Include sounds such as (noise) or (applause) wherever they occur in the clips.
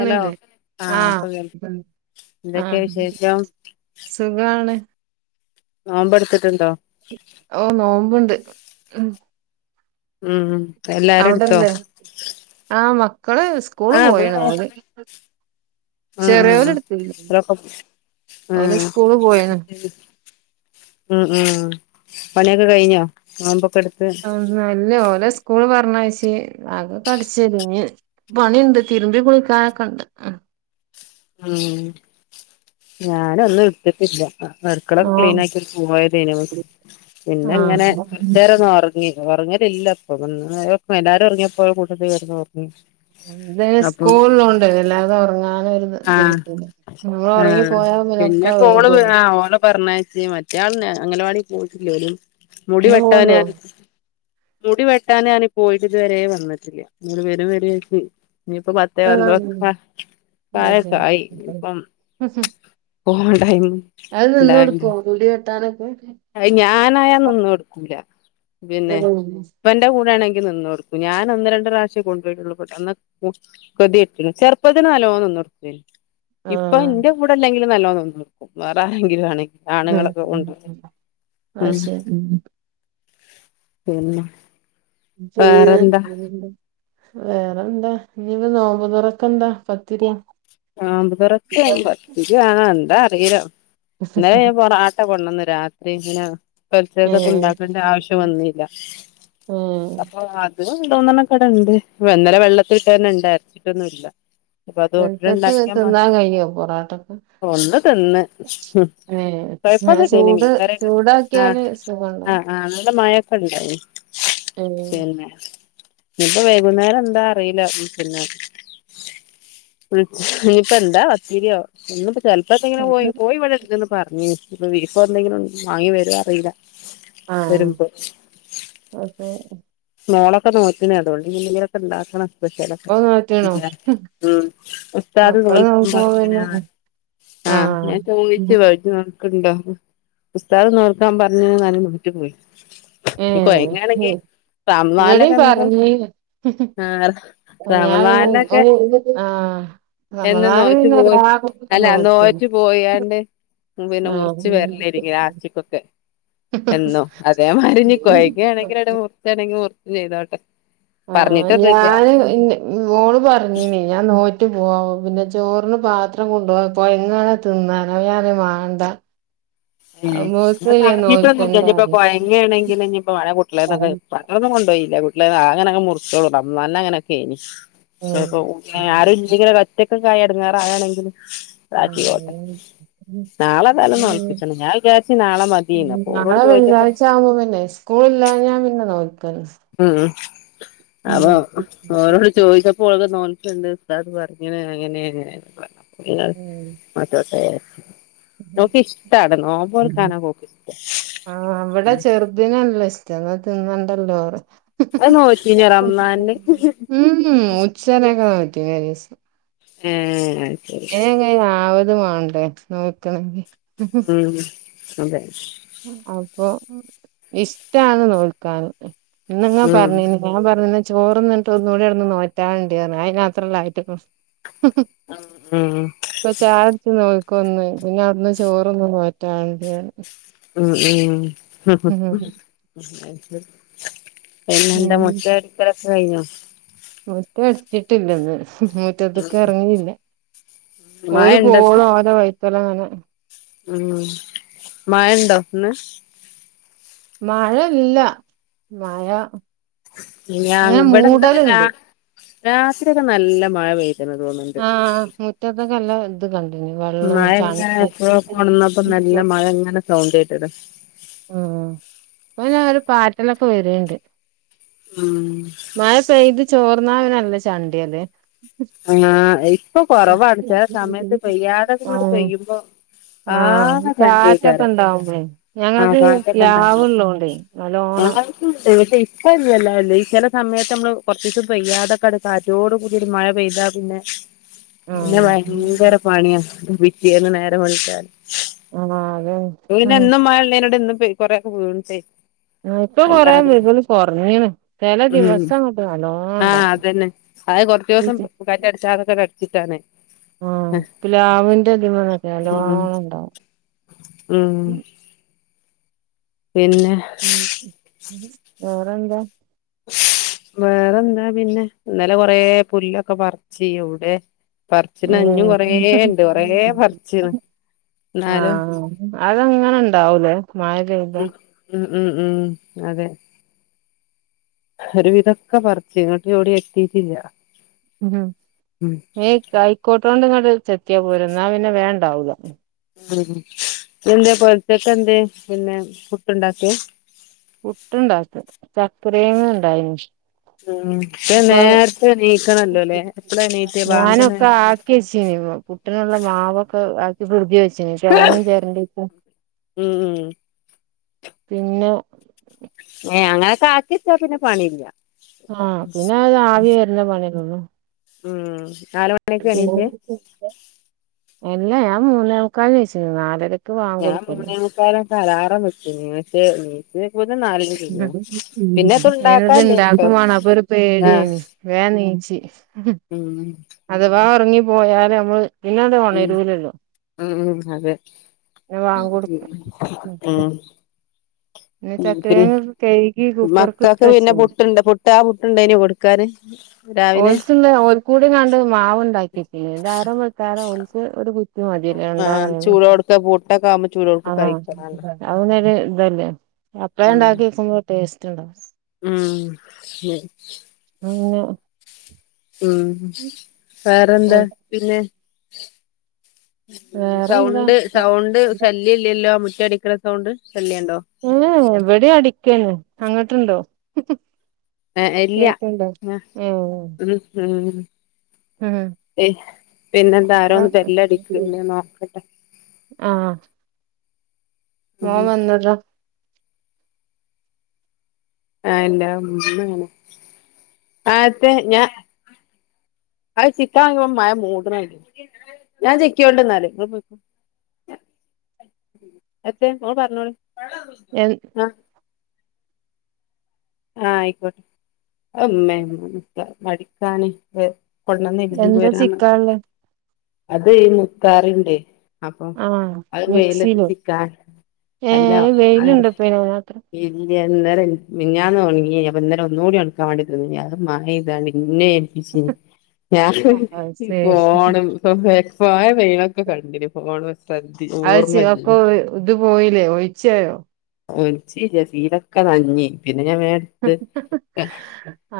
Hello ആ ആഹ് ഇപ്പൊ കേൾ ആ എന്തൊക്കെയാ വിശേഷം സുഖാണ് നോംബ് എടുത്തിട്ടുണ്ടോ? ഓ നോംബ്ണ്ട് ഉം. ഉം എല്ലാരും എടുത്തോ അവിടെല്ലേ ആ മ മക്കള് സ്കൂള് ആഹ് ഇവിടെ പോയേണ് ആഹ് അത് ചെറിയോല് ആഹ് ഇട്തീല്ല. ഇവരൊക്കെ ഓല് ആഹ് സ്കൂള് പോയിന് ഉം ഉം പണിയൊക്കെ കഴിഞ്ഞോ? ന്താ ആ അല്ലേ ഓലെ സ് സ്കൂള് പറഞ്ഞയച്ച് അകക്കെ അടിച്ചേരീ, ഇനി പണിണ്ട്, തിര്മ്പി കുളിക്കാനൊക്കെണ്ട് ഉം. ഉം ഞാന് ഒന്നും ഇട്ത്തിട്ടില്ല. അട്ക്കളൊക്കെ ഓ ക്ലീൻ ആക്കി പോയതേനു. പിന്നെ ഇങ്ങനെ ആഹ് കൊറച്ചേരം ഒന്ന് ഉറങ്ങി ഉറങ്ങി ഇല്ലപ്പൊ എല്ലാരും ഒറങ്ങിയപ്പോ കൂട്ടത്തിൽ ഒറങ്ങി അത് അപ്പം സ്കൂള് ളളോണ്ട് വല്ലാതെ ഒറങ്ങാനും ഇത് ആഹ് ഇത്കിട്ടൂല. ങ്ങനെ ഒറങ്ങി ആഹ് പോയാലൊക്കെ വൈകൊല്ലോ പറഞ്ഞയച് മറ്റയാൾ അങ്ങനവാടി പോയിട്ടില്ലേലും മുടി ഇന്ന് വെട്ടാന് പോണ്ടോ മുടി വെട്ടാന് പരഞ് പോയിട്ട് ഇതുവരേ വന്നിട്ടില്ല. ഇങ്ങനെ വരും വരും വിചാരിച് ഇനി ഇപ്പൊ പത്തേ (unintelligible) വന്ത അത് കഴക്ക ആയി ശരി ഇപ്പം (unintelligible) അത് ഉണ്ടാവണ്ട നിന്നൊട്ക്കോ മുടി വെട്ടാനൊ അത് ഞാനാണെങ്കി നിന്നൊട്ക്കൂല. പിന്നെ ഇപ്പന്റെ കൂടെ ആണെ നിന്നൊട്ക്കും. ഞാൻ ഒന്ന് രണ്ട് പ്രാവശ്യം കൊണ്ടോയിട്ടുളളൂ. (unintelligible) ചെറുപ്പത്തില് നല്ലോണം ഇപ്പ ആഹ് എന്റെ കൂടെല്ലെങ്കിലും നല്ലോണം നിക്കും വേറെ ആരെങ്കിലും ആണെങ്കിൽ ആണുങ്ങളൊക്കെ ഉണ്ട് അ ശെരി ഉം പിന്നെ വേറെന്താ (unintelligible) വേറെന്താ? ഇന്ന് നോമ്പ്തൊറക്കെന്താ പത്തിരിയാ? (unintelligible) ആണോ എന്താ അറീല. ഇന്നലെ പൊറാട്ട കൊണ്ടന്ന് രാത്രി ഇങ്ങന ഏഹ് പെൽചക്കെതും ഇണ്ടാക്കേണ്ട ആവശ്യം ഏഹ് വന്നീല്ല അപ്പൊ അത് (unintelligible) ഇണ്ട് ഇന്നലെ വെള്ളത്തീട്ടന്നെ ഇണ്ട് അരച്ചിട്ടൊന്നും ഇല്ല അപ്പൊ അത് ഇവൽക്കൊക്കെ ഇണ്ടാക്കിയ തിന്നാൻ കഴിയോ പൊറാട്ടൊക്കെ? ഒന്ന് തിന്ന് ഏഹ് കൊഴപ്പൊന്നില്ലേനു ചൂട് മീൻ വേറെക്കെ ആ ചൂടാക്കിയാല് സുഖണ്ടോ? ആ ആ നല്ല മഴൊക്കെ ഇണ്ടായി ഏഹ് പിന്നെ ഇപ്പ വൈകുന്നേര എന്താ അറിയില്ല പിന്നെ ഇനിയിപ്പോ എന്താ പത്തിരിയാ (inaudible) ചെലപ്പപ്പോ ഇങ്ങനെ കോയി കോയി ഇവിടെ ഇണ്ടെന്ന് പറാഞ്ഞിന്ന് അ ബീഫോ എന്തെങ്കിലും വാങ്ങി വരോ അറിയില്ല ആഹ് വരുമ്പ് അതെ മോളെ ഒക്കെ നോറ്റണ അതോണ്ട് ന്തെങ്കിലൊക്കെ ഉണ്ടാക്കണംസ്പെഷലൊക്കെ ഓൻ നോറ്റ്ണോ? ഉസ്താദ് മക്കള് നോൽക്കണം നോക്കുമ്പോ പറഞന് പിന്നെ ആ ആഹ് ഞാൻ (unintelligible) ണ്ടോ ഉസ്താദ് നോൽക്കാൻ പറഞ്ഞും നോറ്റി പോയി ഇനി ഏഹ് കോയങ്ങാണെങ്കി ഇവിടിം റമളാൽക്കെ എന്ത പറഞ്ഞീന്ന് ആ ഞാൻ പിന്നെ റമളാൽക്കെ ഓന് ആഹ് എന്ന റമളാന് നോറ്റ് പിന്നെ പോയി എല്ലാ കുട്ടികളും അല്ല നോൽക്കും നോറ്റ് പോയണ്ട് പിന്നെ ആഹ് മുറിച്ച് വരലനി ലാസ്റ്റ് ക്കൊക്കെ എന്നോ അതേമാരി ഇനി കൊയങ്ങണെങ്കിലട്ട് മുറിച്ചണെങ്കി മുറച്ച് ചെയ്തോട്ടെ ആഹ പറഞ്ഞിട്ടൊന്നുല്ല ഞാന് ഓള് പറഞ്ഞനി ഞാൻ നോറ്റ പോവാ പിന്നെ ചോറിന് പാത്രം കൊണ്ടുപോവാപ്പോ കോയങ്ങാനെ തിന്നാലോ ഞാന വേണ്ട ഉ ഞ പറഞ്ഞിട്ട്ൊന്നും ഇനിയിപ്പോ നോൽക്കണ്ടാന്ന് കൊഴങ്ങ ആണെങ്കിൽ ഇനിയിപ്പോ മറ്റെ കുട്ടികളെന്നൊക്കെ പത്രൊന്നും കൊണ്ടോയിട്ടില്ല അങ്ങനെ മുറിച്ചോളൂ റമളാനിൽ അങ്ങനൊക്കെ ഏനി. ആരൂല്ലെങ്കിലൊക്കെ ഒറ്റ കായ അടങ്ങാറ ആയാണെങ്കിൽ ആ നാളെ ഏതായാലും ഉ നോൽപ്പിച്ചണം ഞാൻ വിചാരിച്ച് നാളെ മതീന്ന് അപ്പൊ ഓളോട് നാളെ ചോദിച്ചപ്പോ വെള്ളിയാഴ്ച ആവുമ്പോ പിന്നെ സ്കൂള ഇല്ല ഞാൻ പിന്നെ നോ ഉം അപ്പൊ ഉം. ഓരോട് ചോദിച്ചപ്പോൾക്കെ നോൽ ഉസ്താദ് പറഞ്ഞിന്. അങ്ങനെ ഇങ്ങനെ ഒക്കെ പറഞ്ഞു അപ്പൊ ഞാൻ നോറ്റോട്ടെ വിചാരിച്ചു നോക്ക ഇഷ്ട നോമ്പോലക്കാനക്ക ഇഷ്ട ഉ എന്നാൽ തിന്നണ്ടല്ലോ പറ അത് നോറ്റീനോ റംളാനില് ഉ ഉച്ചനൊക്കെ പറ്റി ദിവസം ഉം ആ കൈ ആവതു മാണ്ടേ നോക്കണെങ്കി ഉം അതെ അപ്പൊ ഇഷ്ടന്ന് നോക്കാൻ ഇന്ന്ങ്ങാ ഉം പറഞ്ഞീനി ഞാൻ പറഞ്ഞ ചോറന്നിട്ട് ഒന്നൂടി ഇടന്ന് നോറ്റാുണ്ട അയിന്നത്രമല്ല ആയിട്ട് ഉം പ ചായടിച്ച നോ ഒന്ന് പിന്നെ അടുന്ന് ചോറൊന്ന മാറ്റാണ്ട ഉ ഉ പിന്നെ എന്താ മുറ്റരിക്കലൊക്കെ കഴിഞ്ഞു മുറ്റ അടിച്ചിട്ടില്ലന്ന് മുറ്റതൊക്കെ ഇറങ്ങിയില്ല മഴ ഓൽ ഇണ്ടന്ന് പോവോളം ഓലെ വൈത്തലങ്ങനെ ഉം മഴണ്ടോ ന്ന് മഴ ഇല്ല മഴ ഇ ഇങ്ങനെ ഇവിടെന്ന രാ മൂടല്ണ്ട് രാത്രി ഒക്കെ നല്ല മഴ പെയ തിണ് തോന്നണ്ട് ഇ കല്ല എ ക മഴ എങ്ങനെ എപ്പോ കൊണന്നപ്പോ നല്ല മഴ എങ്ങനെ സൗണ്ട ആട്ടത് (unintelligible) പ്പ ങ്ങനെ ഒരു പാറ്റലൊക്കെ വരണ്ട് ഉം ചോർന്ന അവനല്ല ചണ്ടി അല്ലേ ആഹ ഇപ്പൊ കൊറവാണ് ചെല സമയത്ത് പെയ്യാതൊക്ക കൂടി പെയ്യുമ്പോ ആഹ ഈ ആകെ ചാറ്റൊക്കെ ചണ്ടേക്കാരം ഇണ്ടാവുമ്പോേ ആഹ് ഞങ്ങത് ാവള്ളോണ്ടേ നല്ല ആവറ്റ ഇ്ട ഇില്ലല്ല അല്ല ച സമയത്ത് നമ്മള് കുറച്ച ദിവസം പെയ്യാതൊക്കെ അടുക്ക ആറ്റോട് കൂതിരു മഴ പെയ്താ പിന്നെ പിന്നെ ആഹ് ഭയങ്കര പണിയാ പിറ്റേന്ന് നേരെ വിളിച്ചൻ ആഹ് അതെ നെ ഉം എന്നും മഴള്ളേനോട് ഇ കൊറെക്കെ വീ (unintelligible) ആ ഇപ്പൊ കൊറേ വികല് കുറഞ്ഞു ചില ദിവസം അങ്ങോട്ട് വള്ളോണ്ട പിന്നെ അത് കുറച്ച ദിവസം (unintelligible) അടിച്ചാതൊക്കെ അടിച്ചിട്ടാണ് ആഹ ഇ ലാവിന്റെ അധമക്കെ ലവണ ഇണ്ടാവും ആഹ പിന്നെ വേറെന്താ വേറെന്താ പിന്നെ ഇന്നലെ കൊറെ പുല്ലൊക്കെ പറിച്ചി എവിടെ പറച്ചിന അഞ്ഞും ഉം കൊറേ ഇണ്ട് കൊറേ പറച്ചന് ആഹ അതങ്ങനെ ഇണ്ടാവലേ (unintelligible) ഉം ഉം ഉം അതെ ഒരു വിതൊക്കെ പറച്ച് ഇങ്ങോട്ട് വിടെ എത്തിട്ടില്ല ഉ ഈ കയിക്കോട്ടൊണ്ട് ചെത്തിയാ പോരും ന്നാ പിന്നെ വേഗണ്ടാവുല. ഉ എന്താ പോലത്തേക്ക എന്ത് പിന്നെ പുട്ട്ണ്ടാക്കിയ പുട്ടുണ്ടാക്കും ചക്കെരയെങ്ങ്യിണ്ടായി നി. ഉം അപ്പോ നേരത്തെ എണീക്കണല്ലോല്ലേ എപ്പളാ എണീറ്റെ ബാങ്ക് നേര ഞാനെക്കെ ആക്കി യെച്ചിനി അ പെട്ടനുള്ള മാവൊക്കെ ആക്കി കുടുതി വെച്ചിന് തേങ്ങി ചേരണ്ടിപ്പ. ഉം ഉം പിന്നെ ഏയ് അങ്ങനൊക്കെ ആാക്കിച്ചാ പിന്നെ പണിയില്ല. ആഹ പിന്നെ അത് ആവി വരുന്ന പണിയലൊ ള്ളു. ഉം നാല് മണിക്ക എണീട്ടേ? ഇല്ല ഞാൻ മൂന്നേമുക്കാലിന് നീച്ക്ണ് നാ ഞാൻ മൂന്നേ മു കാലിനൊക്കെ അലാറം വെച്ചു പക്ഷെ നീ ഞാനിത് ഇണ്ടാക്കും വേണം അപ്പൊ ഒരു പേടിയേനി (unintelligible) വേം നീച്ചി അഥവാ ഉറങ്ങി പോയാല് നമ്മള് പിന്നാണ് ഉം ഒണരൂ ലല്ലോ? ഉം ഉം അതെ വാങ്ക്കൊടുക. ഉ പിന്നെ കഴുകി കുക്കർക്ക് മക്കക്ക് ഇട്ട് പിന്നെ വെച്ചീനി പുട്ടുണ്ട് ആ പുട്ടുണ്ടായിന കൊടുക്കാാന്. (unintelligible) ആഹ് ചൂടോട്ക്കെ (unintelligible) പുട്ടൊക്കെ ആവുമ്പോ ചൂടോട്ക്കെ ആഹ കഴിക്കണല്ലോ അനൊരു ഇതല്ലേ അപഴേ ഉം ഉണ്ടാക്കി വക്കുമ്പോ ടേസ്റ്റ് ഉണ്ടാവും. ഉം (unintelligible) ഉം വേറെന്താ പിന്നെ വേറെന്താ സൗണ്ട് സൗണ്ട് ശല്യം ഇല്ലല്ലോ മുറ്റ അടിക്ണ സൗണ്ട്. ശല്യണ്ടോ ഏ എവിടെ അടിക്കന്ന് അങ്ങോട്ടുണ്ടോ? ഏ ഇല്ല കേക്കണ്ടോ ആ ഉം ഉം പിന്നെന്താ ആാരോ അത്ര ഒന്ന് ബെല്ലടിക്ക്ണ്ട് നോക്കട്ടെ. ആഹ ഉം മോൻ വന്നതാ. (unintelligible) അത് ചിക്കാ നിന്ന്പ്പ മഴ മൂ ട്ണ്ഞാൻ ചിക്കോണ്ടിന്നാൽ. എത്തെ ഇങ്ങള് പറഞ്ഞോളി എ ആഹ ആഹ ആയിക്കോട്ടെ ഉമ്മ മടിക്കാന് ഏ പണന്ന് ഇടിഞ്ഞു എന്താ പോരാണ് ചിക്കാള്ളെ അത് മുത്താറിണ്ട്. അപ്പൊ അത് വെയിലത്ത് ചിക്കാ. ഏ വെയിലുണ്ട പൊയിനാ ത്രം. ഇന്നലെ മിനിഞ്ഞാന്ന് ഒണങ്ങി അപ്പം ഇന്നലെ ഒന്നുടെ വയ്ക്കാൻ അത് മഴ പെയ്ത ന്നെ ഏപ്പിച്ചീനി അത് ഞാന് ശരി ഫോ പോയ വെയിലൊക്കെ കണ്ടിനി അത്ച്ച അപ്പൊ ഇത് പോയില്ലേ ഒഴിച്ചായോ ഒൽച്ചിലസീലൊക്കെ നനഞ്.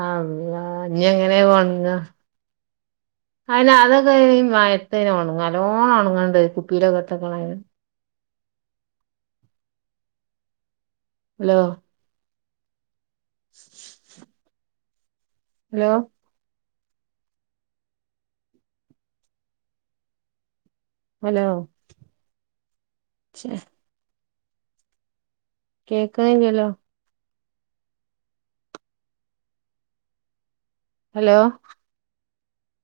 അള്ളാ ഇഞ്ഞ്ങ്ങനെ അത് ഒണ ങ്ങാ? അയിന് അതൊക്കെ മയത്തന് ഉണുങ്ങ അലോണം ഒണങ്ങണ്ട് കുപ്പിയിലൊക്കെ ഇട്ടക്കെണങ്കി. ഹലോ ഹലോ ഹലോ കേക്ണില്ലല്ലോ? ഹലോ